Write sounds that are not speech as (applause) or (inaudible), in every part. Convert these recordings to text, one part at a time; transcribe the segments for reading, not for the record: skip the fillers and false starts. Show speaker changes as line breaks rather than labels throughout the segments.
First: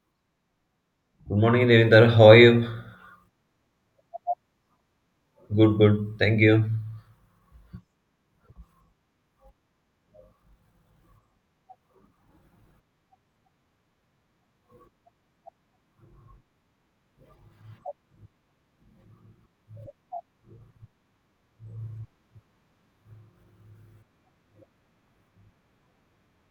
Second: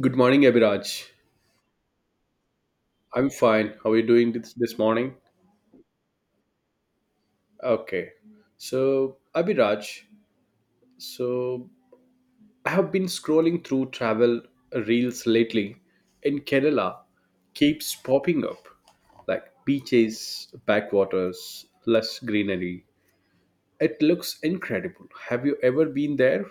Good morning, Abhiraj.
Good morning, Nirinder. How are you?
I'm fine. How are you doing this morning?
Good, good. Thank you.
Okay. So, Abhiraj, so I have been scrolling through travel reels lately, and Kerala keeps popping up like beaches, backwaters, lush greenery. It looks incredible. Have you ever been there?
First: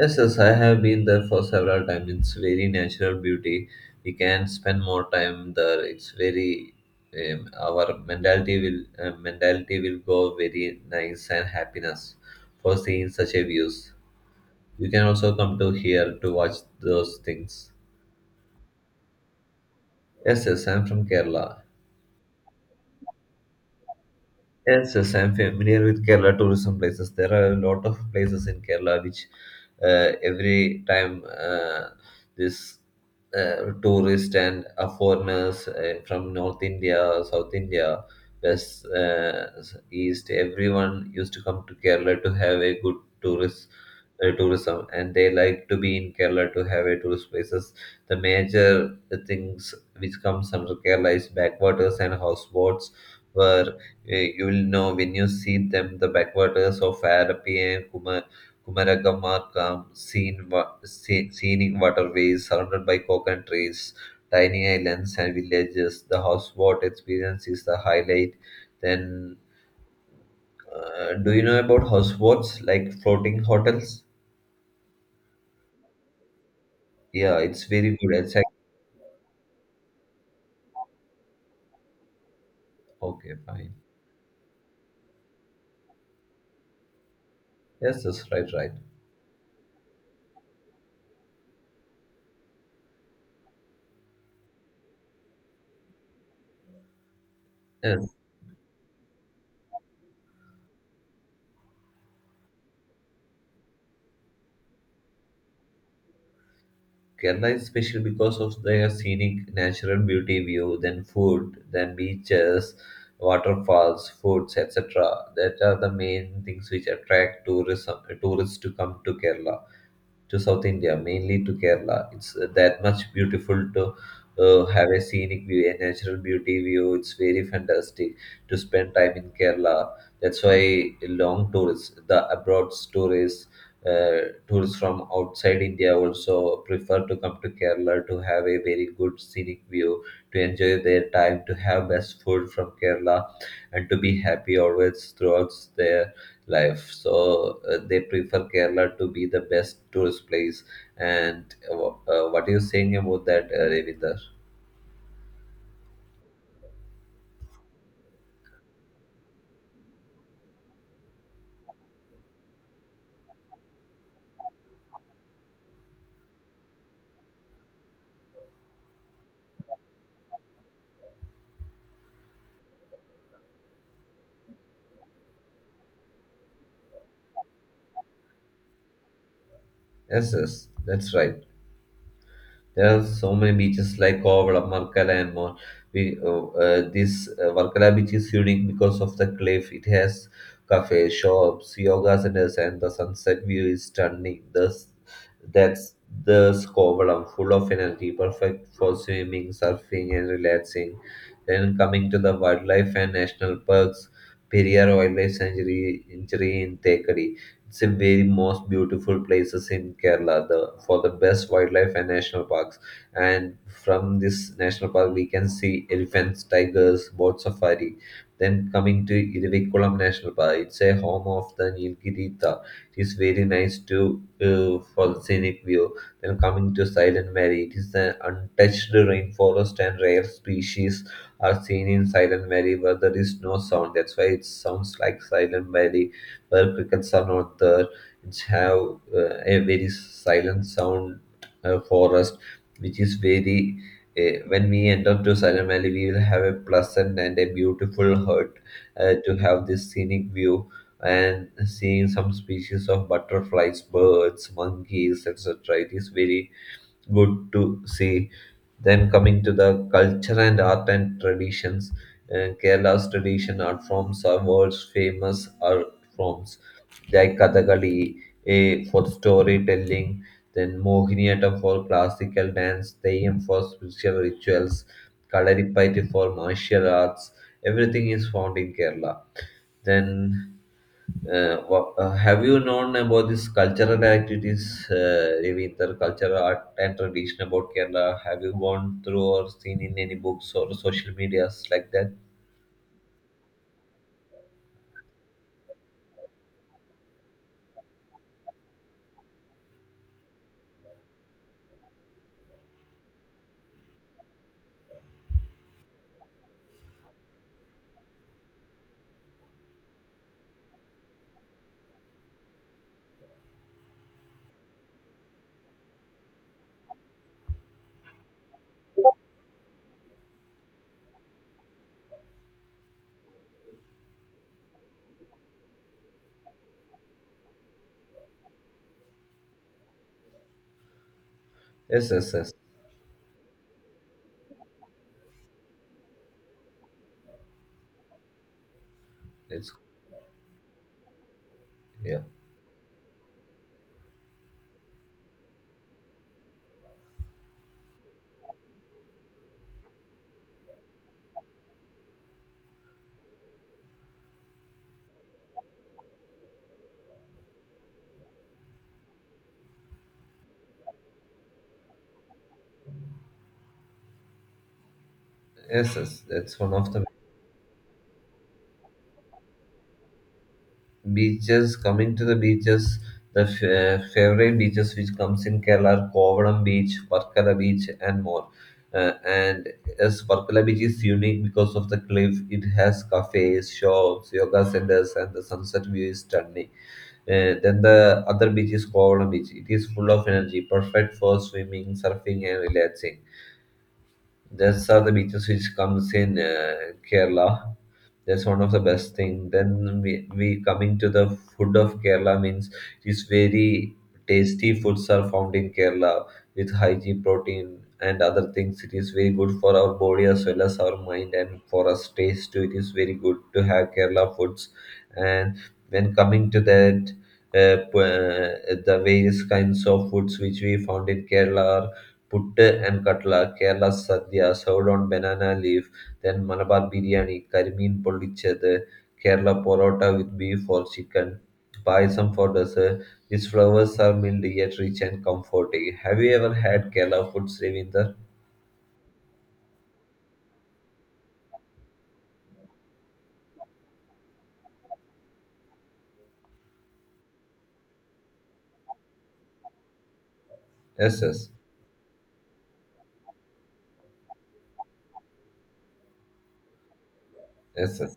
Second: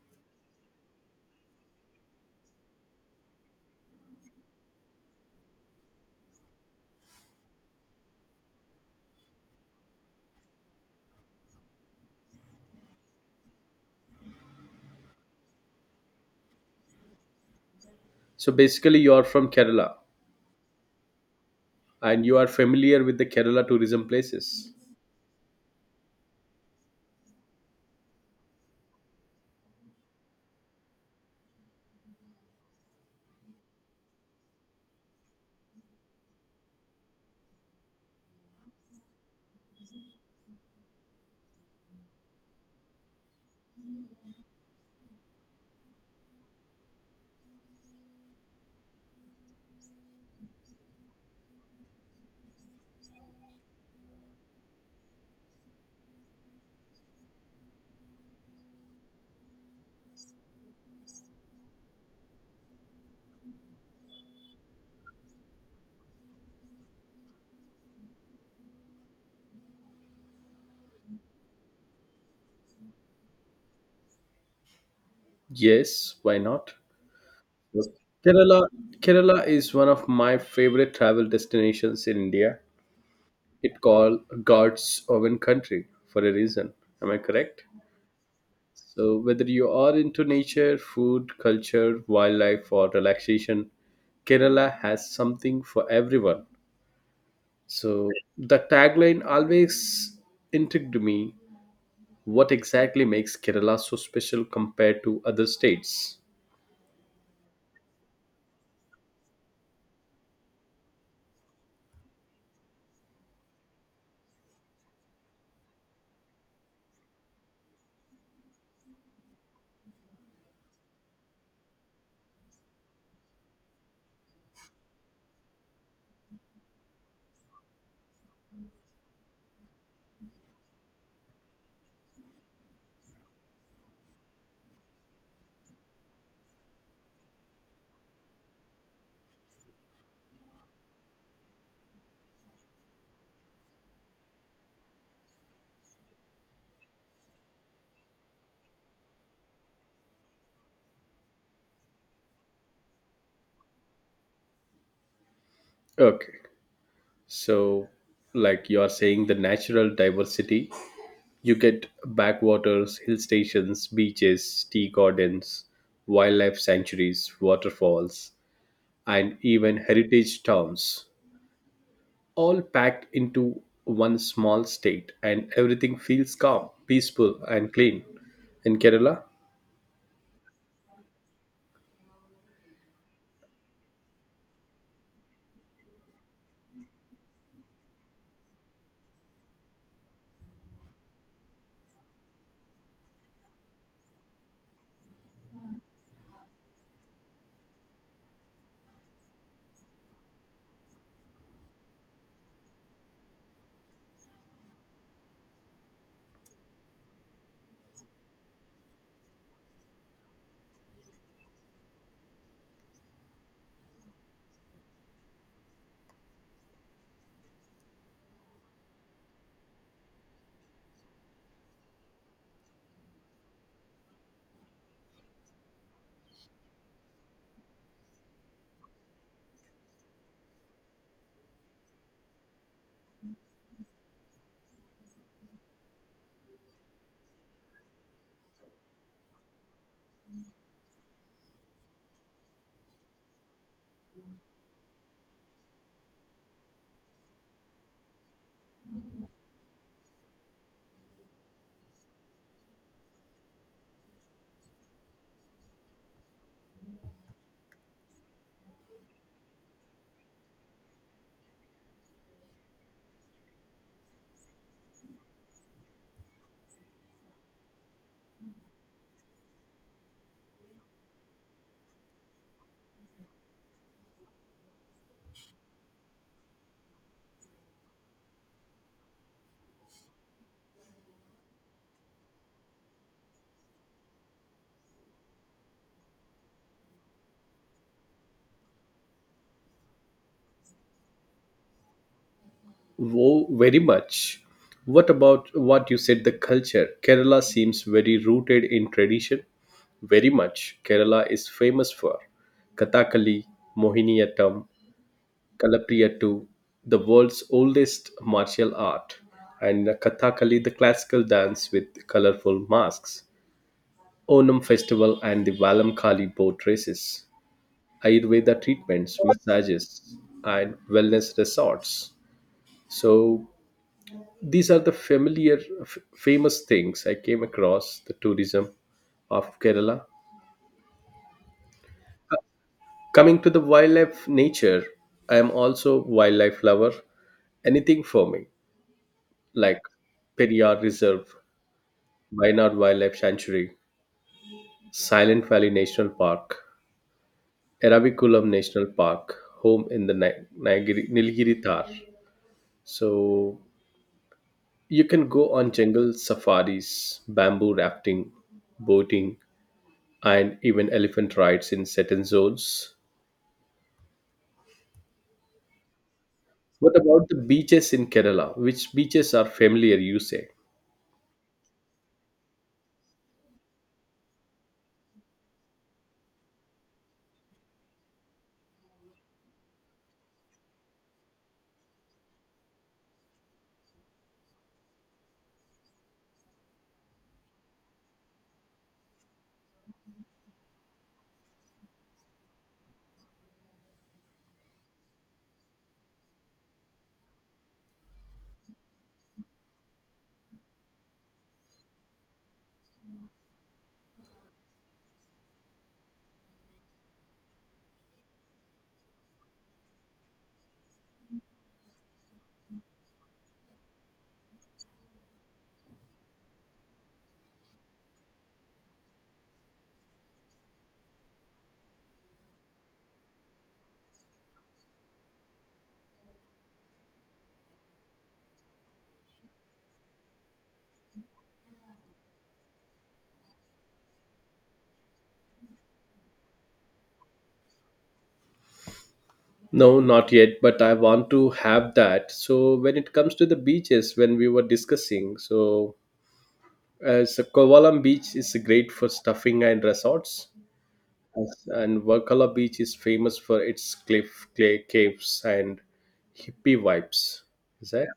Yes, yes, I have been there for several times. It's very natural beauty. We can spend more time there. It's very our mentality will go very nice and happiness for seeing such a views. You can also come to here to watch those things.
So, basically, you are from Kerala
Yes, yes, I'm from Kerala.
and you are familiar with the Kerala tourism places.
Yes, yes, I'm familiar with Kerala tourism places. There are a lot of places in Kerala which every time this tourist and foreigners from North India, South India, West, East, everyone used to come to Kerala to have a good tourist tourism, and they like to be in Kerala to have a tourist places. The major things which comes under Kerala is backwaters and houseboats where you will know when you see them the backwaters of Arapi and Kumaragama come seen, scenic waterways surrounded by coconut trees, tiny islands and villages. The houseboat experience is the highlight. Then, do you know about houseboats like floating hotels?
Yes, why not?
Yeah, it's
Yes.
very good. Exactly.
Kerala, Kerala is one of my favorite travel destinations in India.
Okay, fine.
It called God's own country for a reason. Am I correct?
Yes, that's right, right.
So whether you are into nature, food, culture, wildlife, or relaxation, Kerala has something for everyone. So
Yes.
the tagline always intrigued me. What exactly makes Kerala so special compared to other states?
Kerala is special because of their scenic natural beauty view, then food, then beaches, waterfalls, foods, etc. That are the main things which attract tourism tourists to come to Kerala to South India, mainly to Kerala. It's that much beautiful to have a scenic view, a natural beauty view. It's very fantastic to spend time in Kerala. That's why long tourists, the abroad tourists, tourists from outside India also prefer to come to Kerala to have a very good scenic view, to enjoy their time, to have best food from Kerala, and to be happy always throughout their life. So they prefer Kerala to be the best tourist place. And what are you saying about that, Ravinder?
Okay. So, like you are saying, the natural diversity, you get backwaters, hill stations, beaches, tea gardens, wildlife sanctuaries, waterfalls, and even heritage towns, all packed into one small state, and everything feels calm, peaceful, and clean. In Kerala,
Yes, yes, that's right. There are so many beaches like Kovalam, Markala, and more. We, this Markala beach is unique because of the cliff. It has cafes, shops, yoga centers, and the sunset view is stunning. Thus, that's the Kovalam, full of energy, perfect for swimming, surfing, and relaxing. Then coming to the wildlife and national parks, Periyar Wildlife Sanctuary in Thekadi. It's a very most beautiful places in Kerala the, for the best wildlife and national parks. And from this national park, we can see elephants, tigers, boat safari. Then coming to Irivikulam National Park, it's a home of the Nilgiri Cheetah. It is very nice to for the scenic view. Then coming to Silent Valley, it is an untouched rainforest and rare species are seen in Silent Valley where there is no sound. That's why it sounds like Silent Valley where crickets are not there. It's have a very silent sound forest, which is very. When we enter to Silent Valley, we will have a pleasant and a beautiful hut to have this scenic view and seeing some species of butterflies, birds, monkeys, etc. It is very good to see. Then coming to the culture and art and traditions, Kerala's tradition art forms are world's famous art forms like Kathakali for storytelling, then Mohiniyattam for classical dance, Theyam for spiritual rituals, Kalaripayattu for martial arts. Everything is found in Kerala. Then have you known about these cultural activities, Ravinder, cultural art and tradition about Kerala? Have you gone through or seen in any books or social medias like that?
oh, very much. What about what you said, the culture? Kerala seems very rooted in tradition. Very much. Kerala is famous for Kathakali, Mohiniyattam, Kalapriyattu, the world's oldest martial art, and Kathakali, the classical dance with colorful masks, Onam festival, and the Valam Kali boat races, Ayurveda treatments, massages, and wellness resorts. So, these are the familiar famous things I came across the tourism of Kerala.
Yes, yes, yes.
Coming to the wildlife nature, I am also wildlife lover, anything for me
It's,
like Periyar Reserve,
yeah.
Wayanad Wildlife Sanctuary, Silent Valley National Park, Eraviculam National Park, home in the Nilgiri Tar. So you can go on jungle safaris, bamboo rafting, boating, and even elephant rides in certain zones.
Yes, yes. That's one of
What
the
about the beaches in Kerala? Which beaches are familiar, you say?
beaches. Coming to the beaches, the favorite beaches which comes in Kerala are Kovalam Beach, Varkala Beach, and more. And as Varkala Beach is unique because of the cliff, it has cafes, shops, yoga centers, and the sunset view is stunning. Then the other beach is Kovalam Beach. It is full of energy, perfect for swimming, surfing, and relaxing. Those are the beaches which comes in Kerala. That's one of the best thing. Then we coming to the food of Kerala means it's very tasty foods are found in Kerala with hygiene protein and other things. It is very good for our body as well as our mind and for us taste too. It is very good to have Kerala foods. And when coming to that, the various kinds of foods which we found in Kerala putte and katla, Kerala sadhya, served on banana leaf, then Malabar biryani, curry mean pollichede, Kerala porota with beef or chicken, payasam for dessert. These flowers are mild yet rich and comforting. Have you ever had Kerala food, Srivinder?
No, not yet, but I want to have that. So, when it comes to the beaches, when we were discussing, so as a Kovalam beach is great for stuffing and resorts.
Yes, yes, yes.
Yes. And Varkala beach is famous for its cliff, clay caves, and hippie vibes. Is that?
Yes.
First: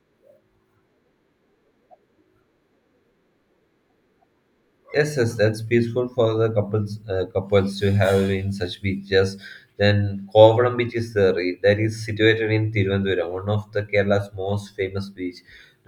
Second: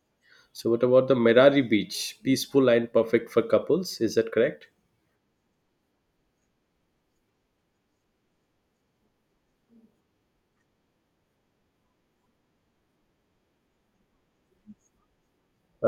So, what about the Merari beach? Peaceful and perfect for couples, is that correct?
Yes, yes, that's peaceful for the couples couples to have in such beaches. Then Kovalam beach is there. That is situated in Tiruvandura, one of the Kerala's most famous beach,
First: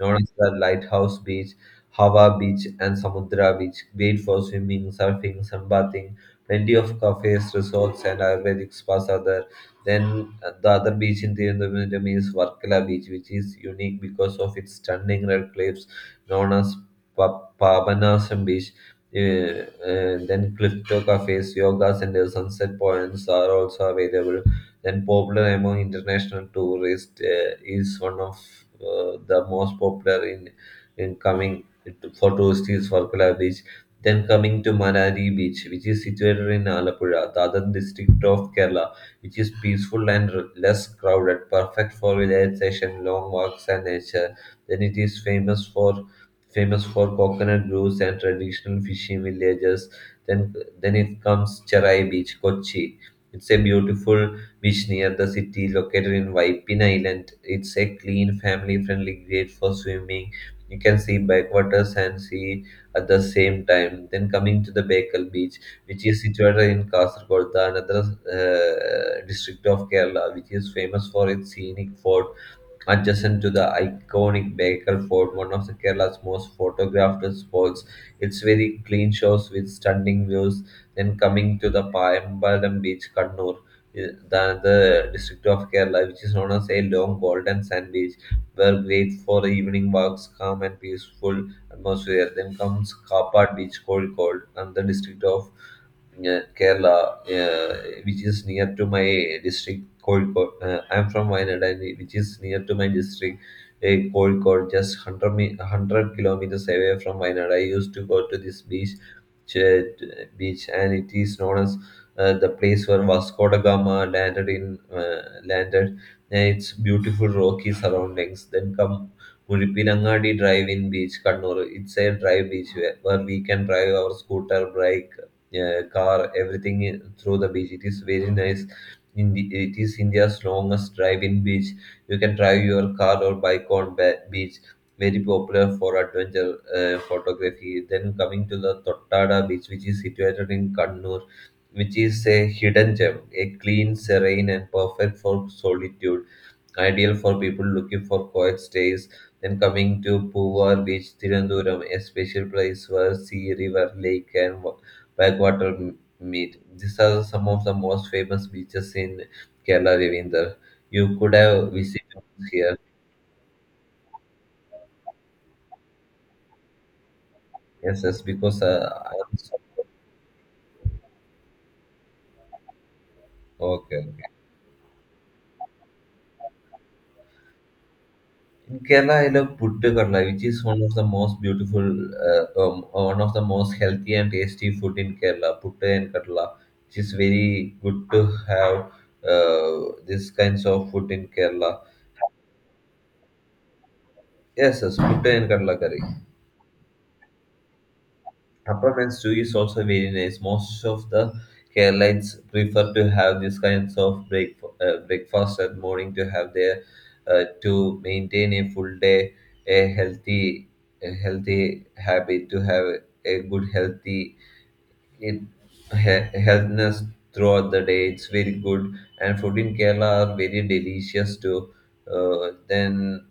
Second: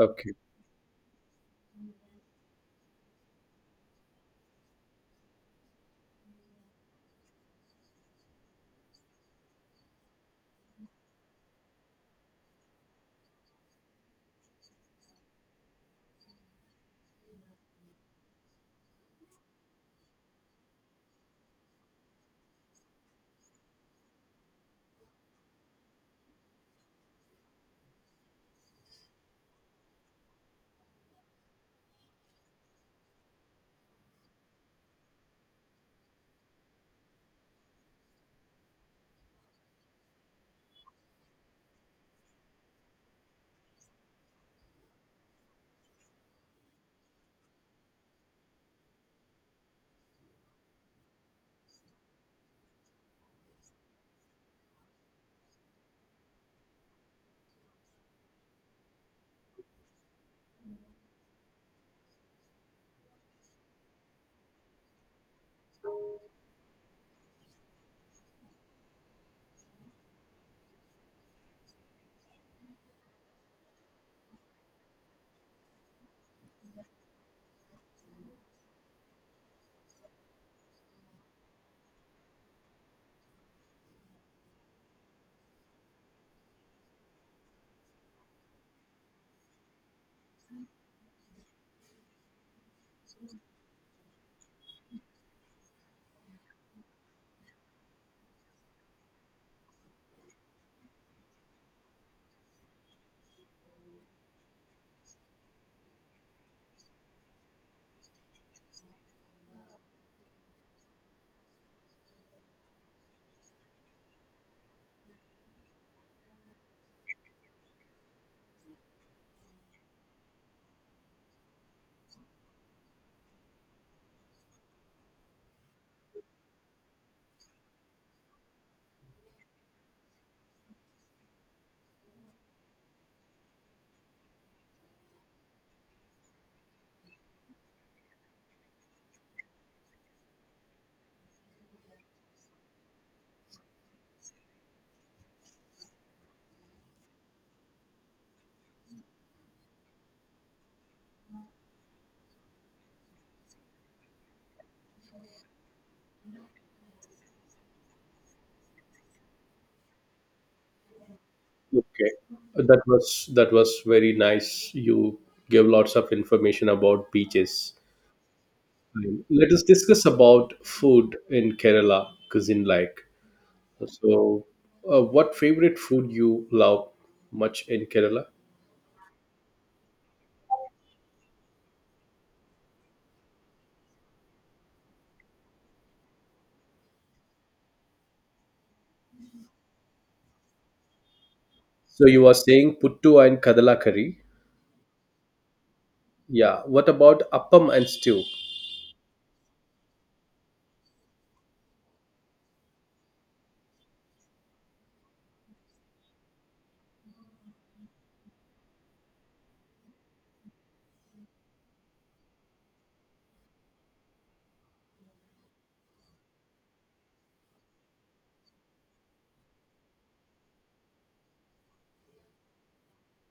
known as the Lighthouse Beach, Hava Beach, and Samudra Beach. Great for swimming, surfing, sunbathing. Plenty of cafes, resorts, and Ayurvedic spas are there. Then the other beach in Tiruvandrum is Varkala Beach, which is unique because of its stunning red cliffs, known as Pabanasam Beach. And then crypto cafes, yoga centers, sunset points are also available. Then popular among international tourists is one of the most popular in coming for tourists is Varkala Beach. Then coming to Manari Beach, which is situated in Alapura, the other district of Kerala, which is peaceful and less crowded, perfect for relaxation, long walks, and nature. Then it is famous for coconut groves and traditional fishing villages. Then, then, it comes Cherai Beach, Kochi. It's a beautiful beach near the city, located in Waipin Island. It's a clean, family-friendly, great for swimming. You can see backwaters and sea at the same time. Then coming to the Baikal Beach, which is situated in Kasargod, the another district of Kerala, which is famous for its scenic fort adjacent to the iconic Baikal Fort, one of the Kerala's most photographed spots. It's very clean shores with stunning views. Then coming to the Paimbalam Beach, Kannur, the another district of Kerala, which is known as a long golden sand beach, were great for evening walks, calm and peaceful atmosphere. Then comes Kappad Beach, Kozhikode, and the district of Kerala, which is near to my district, Kozhikode. I'm from Wayanad, and which is near to my district, Kozhikode, just 100, 100 kilometers away from Wayanad. I used to go to this beach, ch- beach, and it is known as the place where Vasco da Gama landed in uh, landed. It's beautiful rocky surroundings. Then come Muzhappilangadi drive in beach Kannur it side drive beach where we can drive our scooter, bike car, everything through the beach. It is very nice. In the, it is India's longest drive-in beach. You can drive your car or bike on beach. Very popular for adventure photography. Then coming to the Tottada beach, which is situated in Kannur, which is a hidden gem, a clean, serene, and perfect for solitude ideal for people looking for quiet stays. Then coming to Puvar Beach, Tirunduram, a special place where sea, river, lake, and backwater meet. These are some of the most famous beaches in Kerala, Ravinder. You could have
Okay,
visited here.
that was very nice. You gave lots of information about beaches.
Yes, yes, because I'm
Let
so-
us discuss about food in Kerala cuisine, like
Okay. Okay.
so. What favorite food you love much in Kerala?
Kerala, I love puttu kadla, which is one of the most one of the most healthy and tasty food in Kerala. Puttu and kadla, which is very good to have these kinds of food in Kerala.
So you are saying puttu and kadala curry.
Yes, yes, puttu and kadla curry.
Yeah. What about appam and stew?
Peppermint stew is also very nice. Most of the Carolites prefer to have these kinds of breakfast at morning to have their to maintain a full day, a healthy, a healthy habit to have a good healthy it, healthiness throughout the day. It's very good, and food in Kerala are very delicious too. Uh, then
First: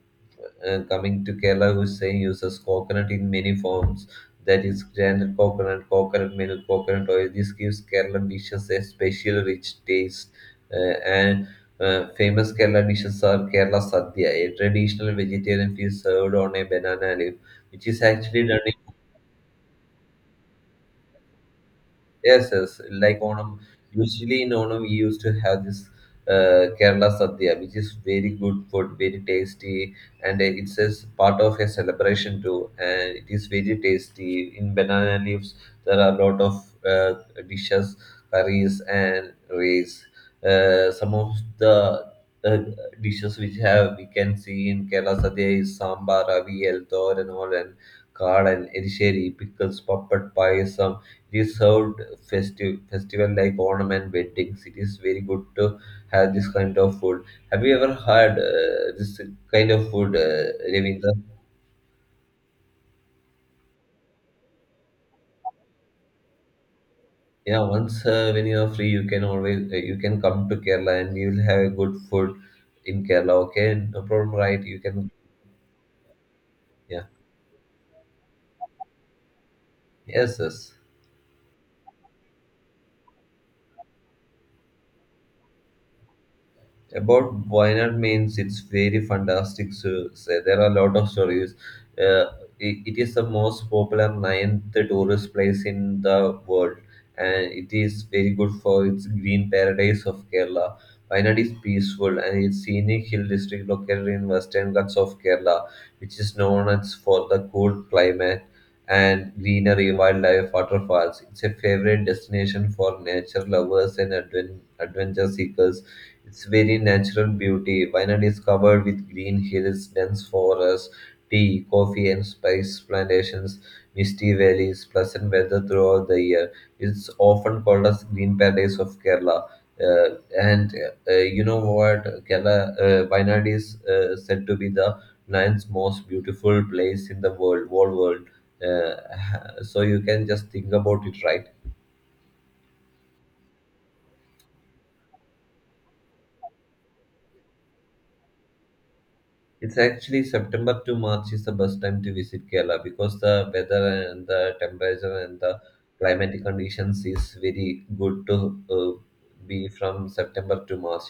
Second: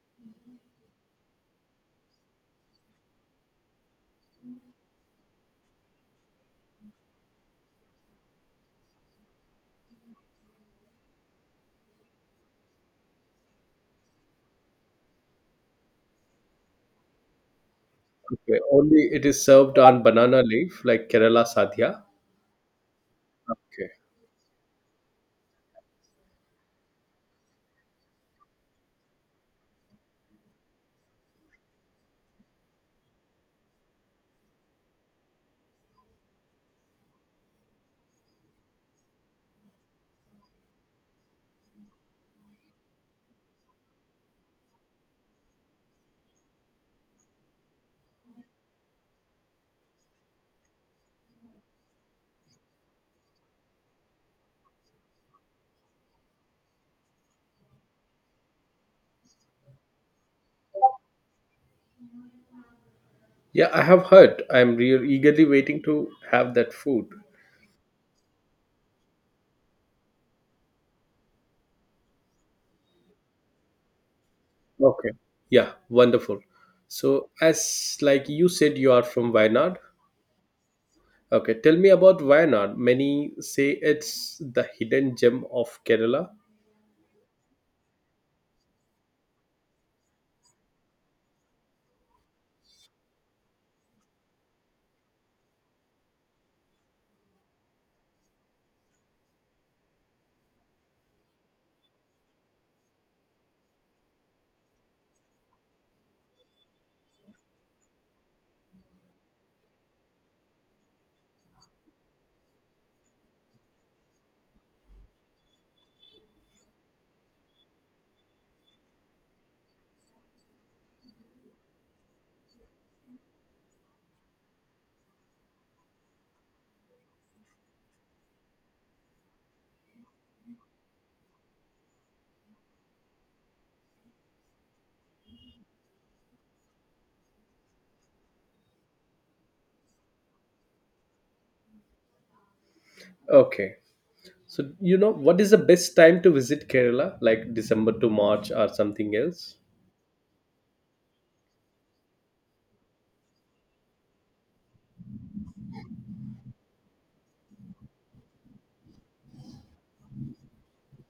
uh, coming to Kerala, Hussain uses coconut in many forms. That is granite coconut, coconut milk, coconut oil. This gives Kerala dishes a special rich taste. And famous Kerala dishes are Kerala Sadhya, a traditional vegetarian feast served on a banana leaf, which is actually
Okay.
done.
Only it is served on banana leaf like Kerala sadhya.
Yes, yes, like Onam.
Okay.
Usually in Onam, we used to have this Kerala Sadhya, which is very good food, very tasty, and it's as part of a celebration too. And it is very tasty. In banana leaves, there are a lot of dishes, curries, and rice. Some of the uh, dishes which have we can see in Kerala Sadhya is sambar, avial, and all, and curd and erisheri, pickles, puppet, pie, it is served festive festival like Onam and weddings. It is very good to have this kind of food. Have you ever had this kind of food, Ravindra?
Yeah, I have heard. I'm real eagerly waiting to have that food.
Yeah, once when you are free, you can always you can come to Kerala and you will have good food in Kerala. Okay, no problem, right? You can
Okay. Yeah, wonderful.
yeah.
So, as like you said, you are from Wayanad.
Yes, yes.
Okay, tell me about Wayanad. Many say it's the hidden gem of Kerala.
About Wayanad means it's very fantastic. So there are a lot of stories. Uh, it is the most popular ninth tourist place in the world, and it is very good for its green paradise of Kerala. Wayanad is peaceful and it's scenic hill district located in western Ghats of Kerala, which is known as for the cool climate and greenery, wildlife, waterfalls. It's a favorite destination for nature lovers and adventure seekers, it's very natural beauty. Wayanad is covered with green hills, dense forests, tea, coffee, and spice plantations, misty valleys, pleasant weather throughout the year. It's often called as Green Paradise of Kerala. And you know what? Kerala, Wayanad is said to be the ninth most beautiful place in the world, whole world. (laughs) So you can just think about it, right?
Okay. So, you know, what is the best time to visit Kerala? Like December to March or something else?
It's actually September to March is the best time to visit Kerala because the weather and the temperature and the climatic conditions is very good to uh, be from September to March.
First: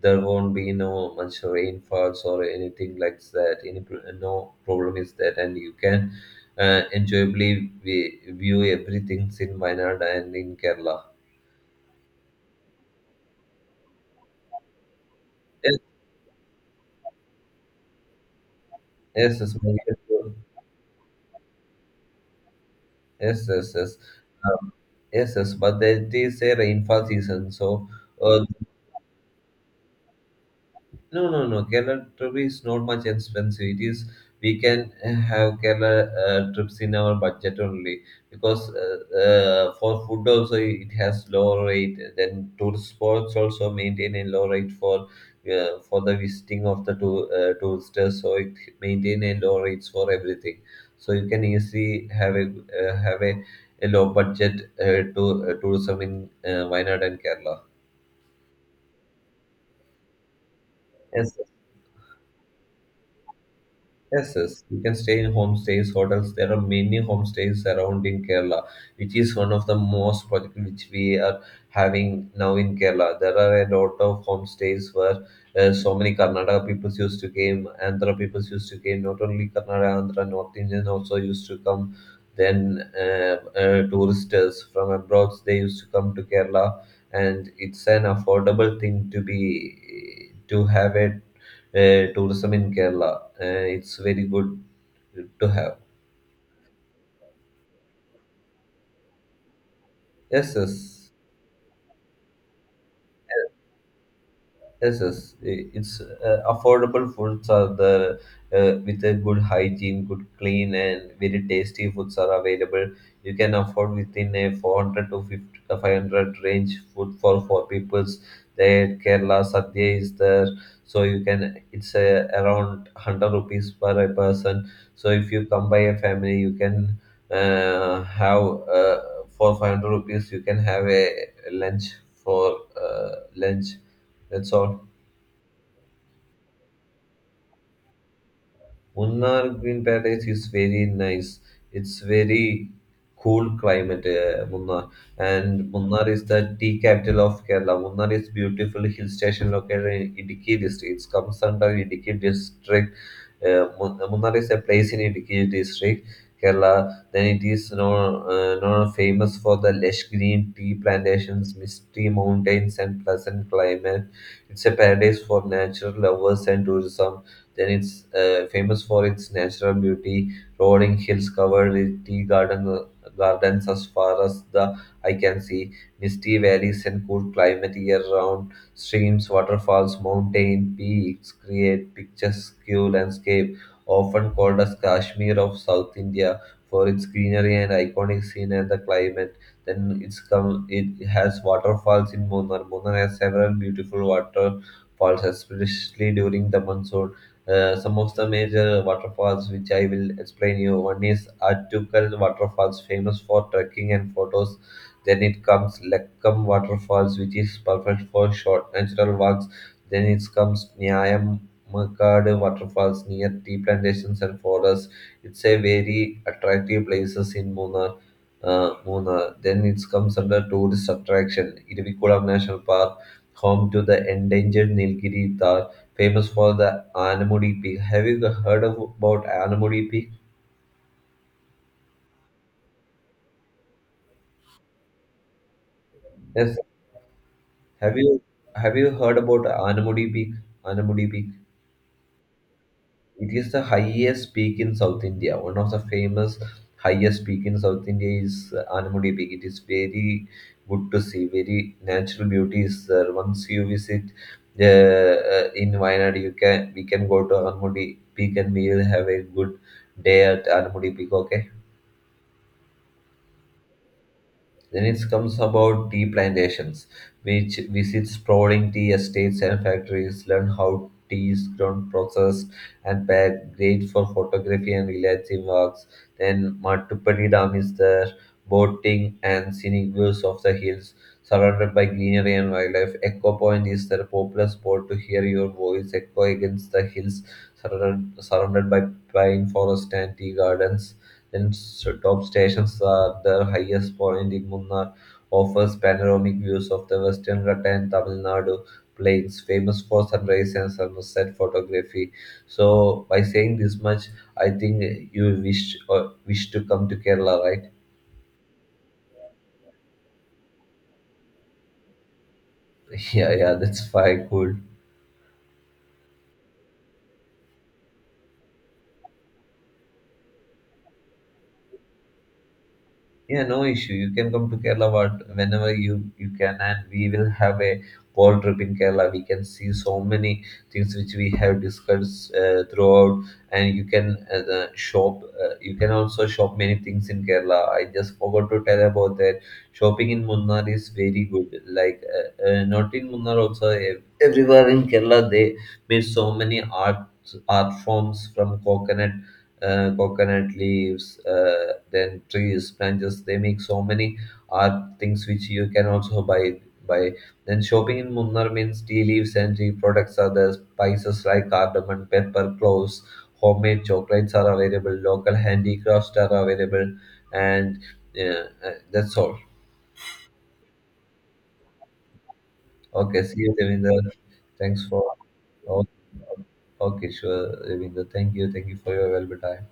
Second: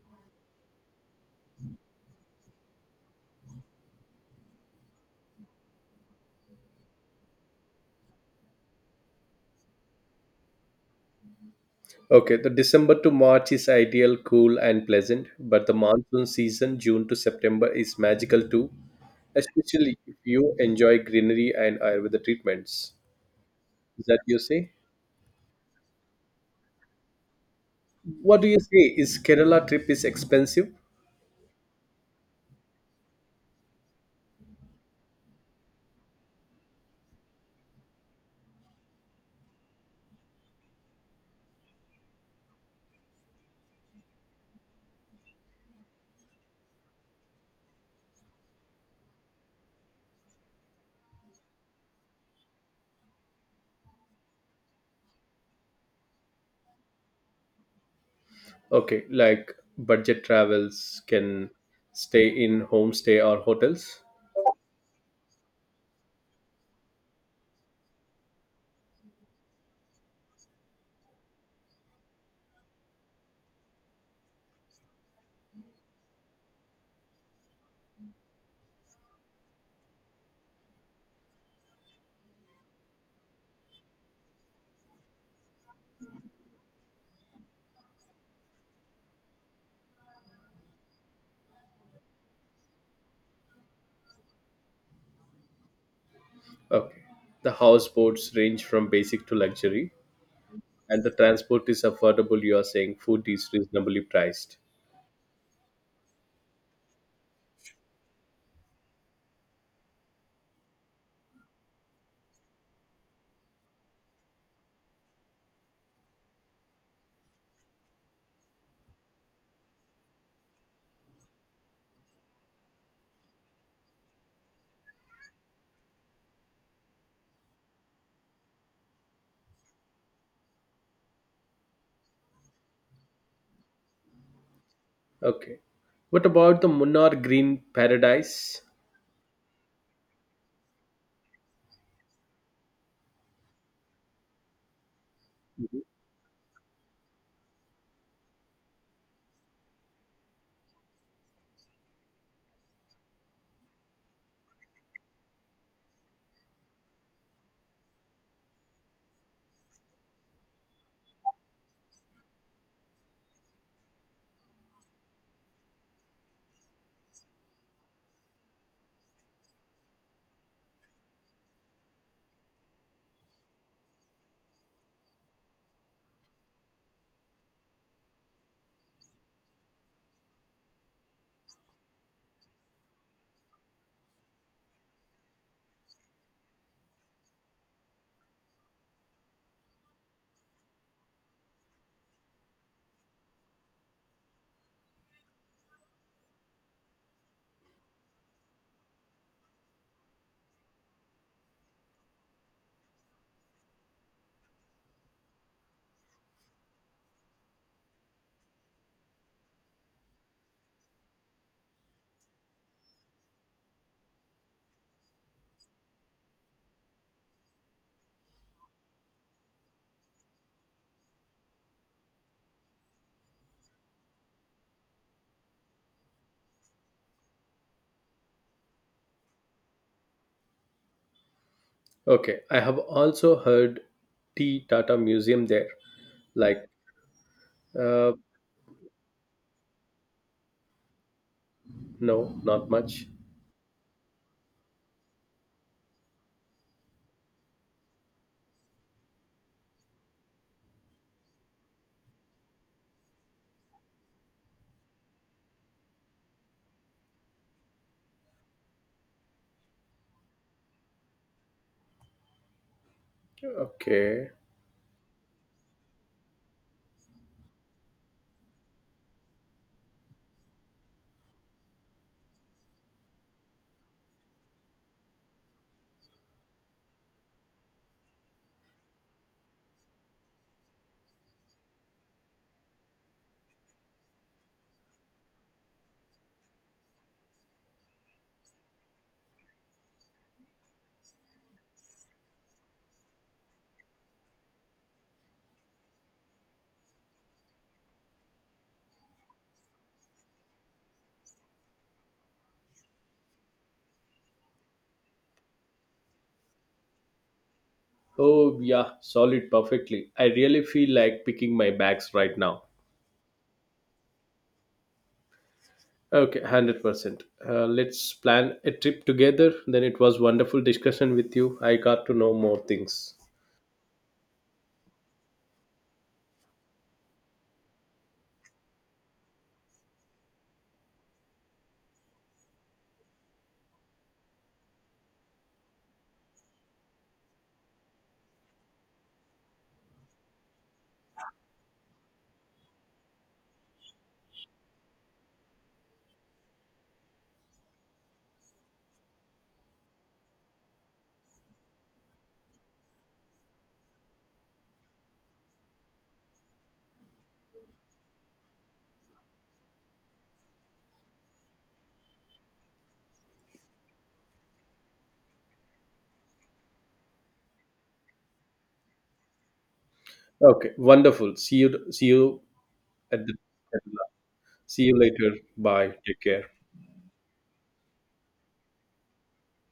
There won't be no much rainfalls or anything like that. Any no problem is that, and you can enjoyably view everything in Wayanad and in Kerala.
Okay, the December to March is ideal, cool, and pleasant, but the
Yes,
monsoon season, June to September, is magical too,
yes, yes,
especially if you enjoy greenery and Ayurveda treatments.
yes, yes, yes.
Is that you say?
Yes, yes, but there is a rainfall season, so
What
uh,
do you say? Is Kerala trip is expensive?
no, no, no. Kerala trip is not much expensive. It is we can have Kerala trips in our budget only because for food also it has low rate. Then tourist spots also maintain a low rate for the visiting of the tour, tourists. So it maintain a low rates for everything. So you can easily have uh, have a, a low budget to tourism in Wayanad and Kerala.
Okay, like budget travels
Yes,
can stay in homestay or hotels.
yes, yes, you can stay in homestays, hotels. There are many homestays around in Kerala, which is one of the most project which we are having now in Kerala. There are a lot of homestays where so many Karnataka people used to came, Andhra people used to came. Not only Karnataka, Andhra, North Indian also used to come. Then tourists from abroad they used to come to Kerala, and it's an affordable thing to be to have it tourism in Kerala. It's very good to have.
Okay. The houseboats range from basic to luxury
Yes,
and
yes.
the transport is affordable. You are saying food is reasonably priced.
Yes, yes. It's affordable foods are the with a good hygiene, good clean, and very tasty foods are available. You can afford within a 400 to 50, 500 range food for four peoples. There, Kerala Sadhya is there, so you can it's around 100 rupees per a person. So if you come by a family, you can have uh, for 500 rupees, you can have a lunch for uh, lunch. That's all.
Okay. What about the Munnar Green Paradise?
Munnar Green Paradise is very nice. It's very cool climate, Munnar. And Munnar is the tea capital of Kerala. Munnar is beautiful hill station located in Idiki district. It comes under Idiki district. Munnar is a place in Idiki district, Kerala. Then it is known, known famous for the lush green tea plantations, misty mountains, and pleasant climate. It's a paradise for nature lovers and tourism, then it's famous for its natural beauty, rolling hills covered with tea garden, gardens as far as the eye can see, misty valleys and cool climate year-round, streams, waterfalls, mountain peaks create picturesque landscape, often called as Kashmir of South India for its greenery and iconic scene and the climate. Then it's come. It has waterfalls in Munnar. Munnar has several beautiful waterfalls, especially during the monsoon, some of the major waterfalls which I will explain you. One is Atukal waterfalls, famous for trekking and photos. Then it comes Lekkam waterfalls, which is perfect for short natural walks. Then it comes Nyayam waterfalls near tea plantations and forests. It's a very attractive places in Munnar. Munnar. Then it comes under tourist attraction, Irivikulam National Park, home to the endangered Nilgiri, famous for the Anamudi Peak. Have you heard of, about Anamudi Peak?
Okay, I have also heard T Tata Museum there.
Yes.
Like,
Have
uh,
you have you heard about Anamudi Peak? Anamudi Peak.
no, not much.
It is the highest peak in South India. One of the famous highest peak in South India is Anamudi Peak. It is very good to see. Very natural beauty is there. Once you visit in Wayanad, you can we can go to Anamudi Peak and we will have a good day at Anamudi Peak. Okay.
Okay.
Then it comes about tea plantations, which visit sprawling tea estates and factories, learn how tea is grown, processed, and packed. Great for photography and relaxing walks. Then Mattupalli Dam is there, boating and scenic views of the hills, surrounded by greenery and wildlife. Echo Point is there, a popular spot to hear your voice echo against the hills, surrounded by pine forest and tea gardens. Then top stations are the highest point in Munnar, offers panoramic views of the western Ghats and Tamil Nadu plains, famous for sunrise and sunset photography. So by saying this much, I think you wish wish to come to Kerala, right?
Oh, yeah, solid perfectly. I really feel like picking my bags right now.
(laughs) Yeah, yeah, that's fine, cool.
Okay, 100%. Let's plan a trip together. Then it was wonderful discussion with you. I got to know more things.
Yeah, no issue. You can come to Kerala whenever you you can, and we will have a whole trip in Kerala. We can see so many things which we have discussed throughout, and you can the shop. You can also shop many things in Kerala. I just forgot to tell about that. Shopping in Munnar is very good. Like not in Munnar also, everywhere in Kerala they made so many art forms from coconut, coconut leaves, then trees, branches. They make so many art things which you can also buy. Buy. Then shopping in Munnar means tea leaves and tea products are there. Spices like cardamom, pepper, cloves, homemade chocolates are available. Local handicrafts are available, and yeah, that's all.
Okay, wonderful. See you
Okay,
at the
see you, Devinder.
see
Thanks
you
for.
later.
Okay,
Bye. Take care.
okay, sure, Devinder. Thank you for your valuable time.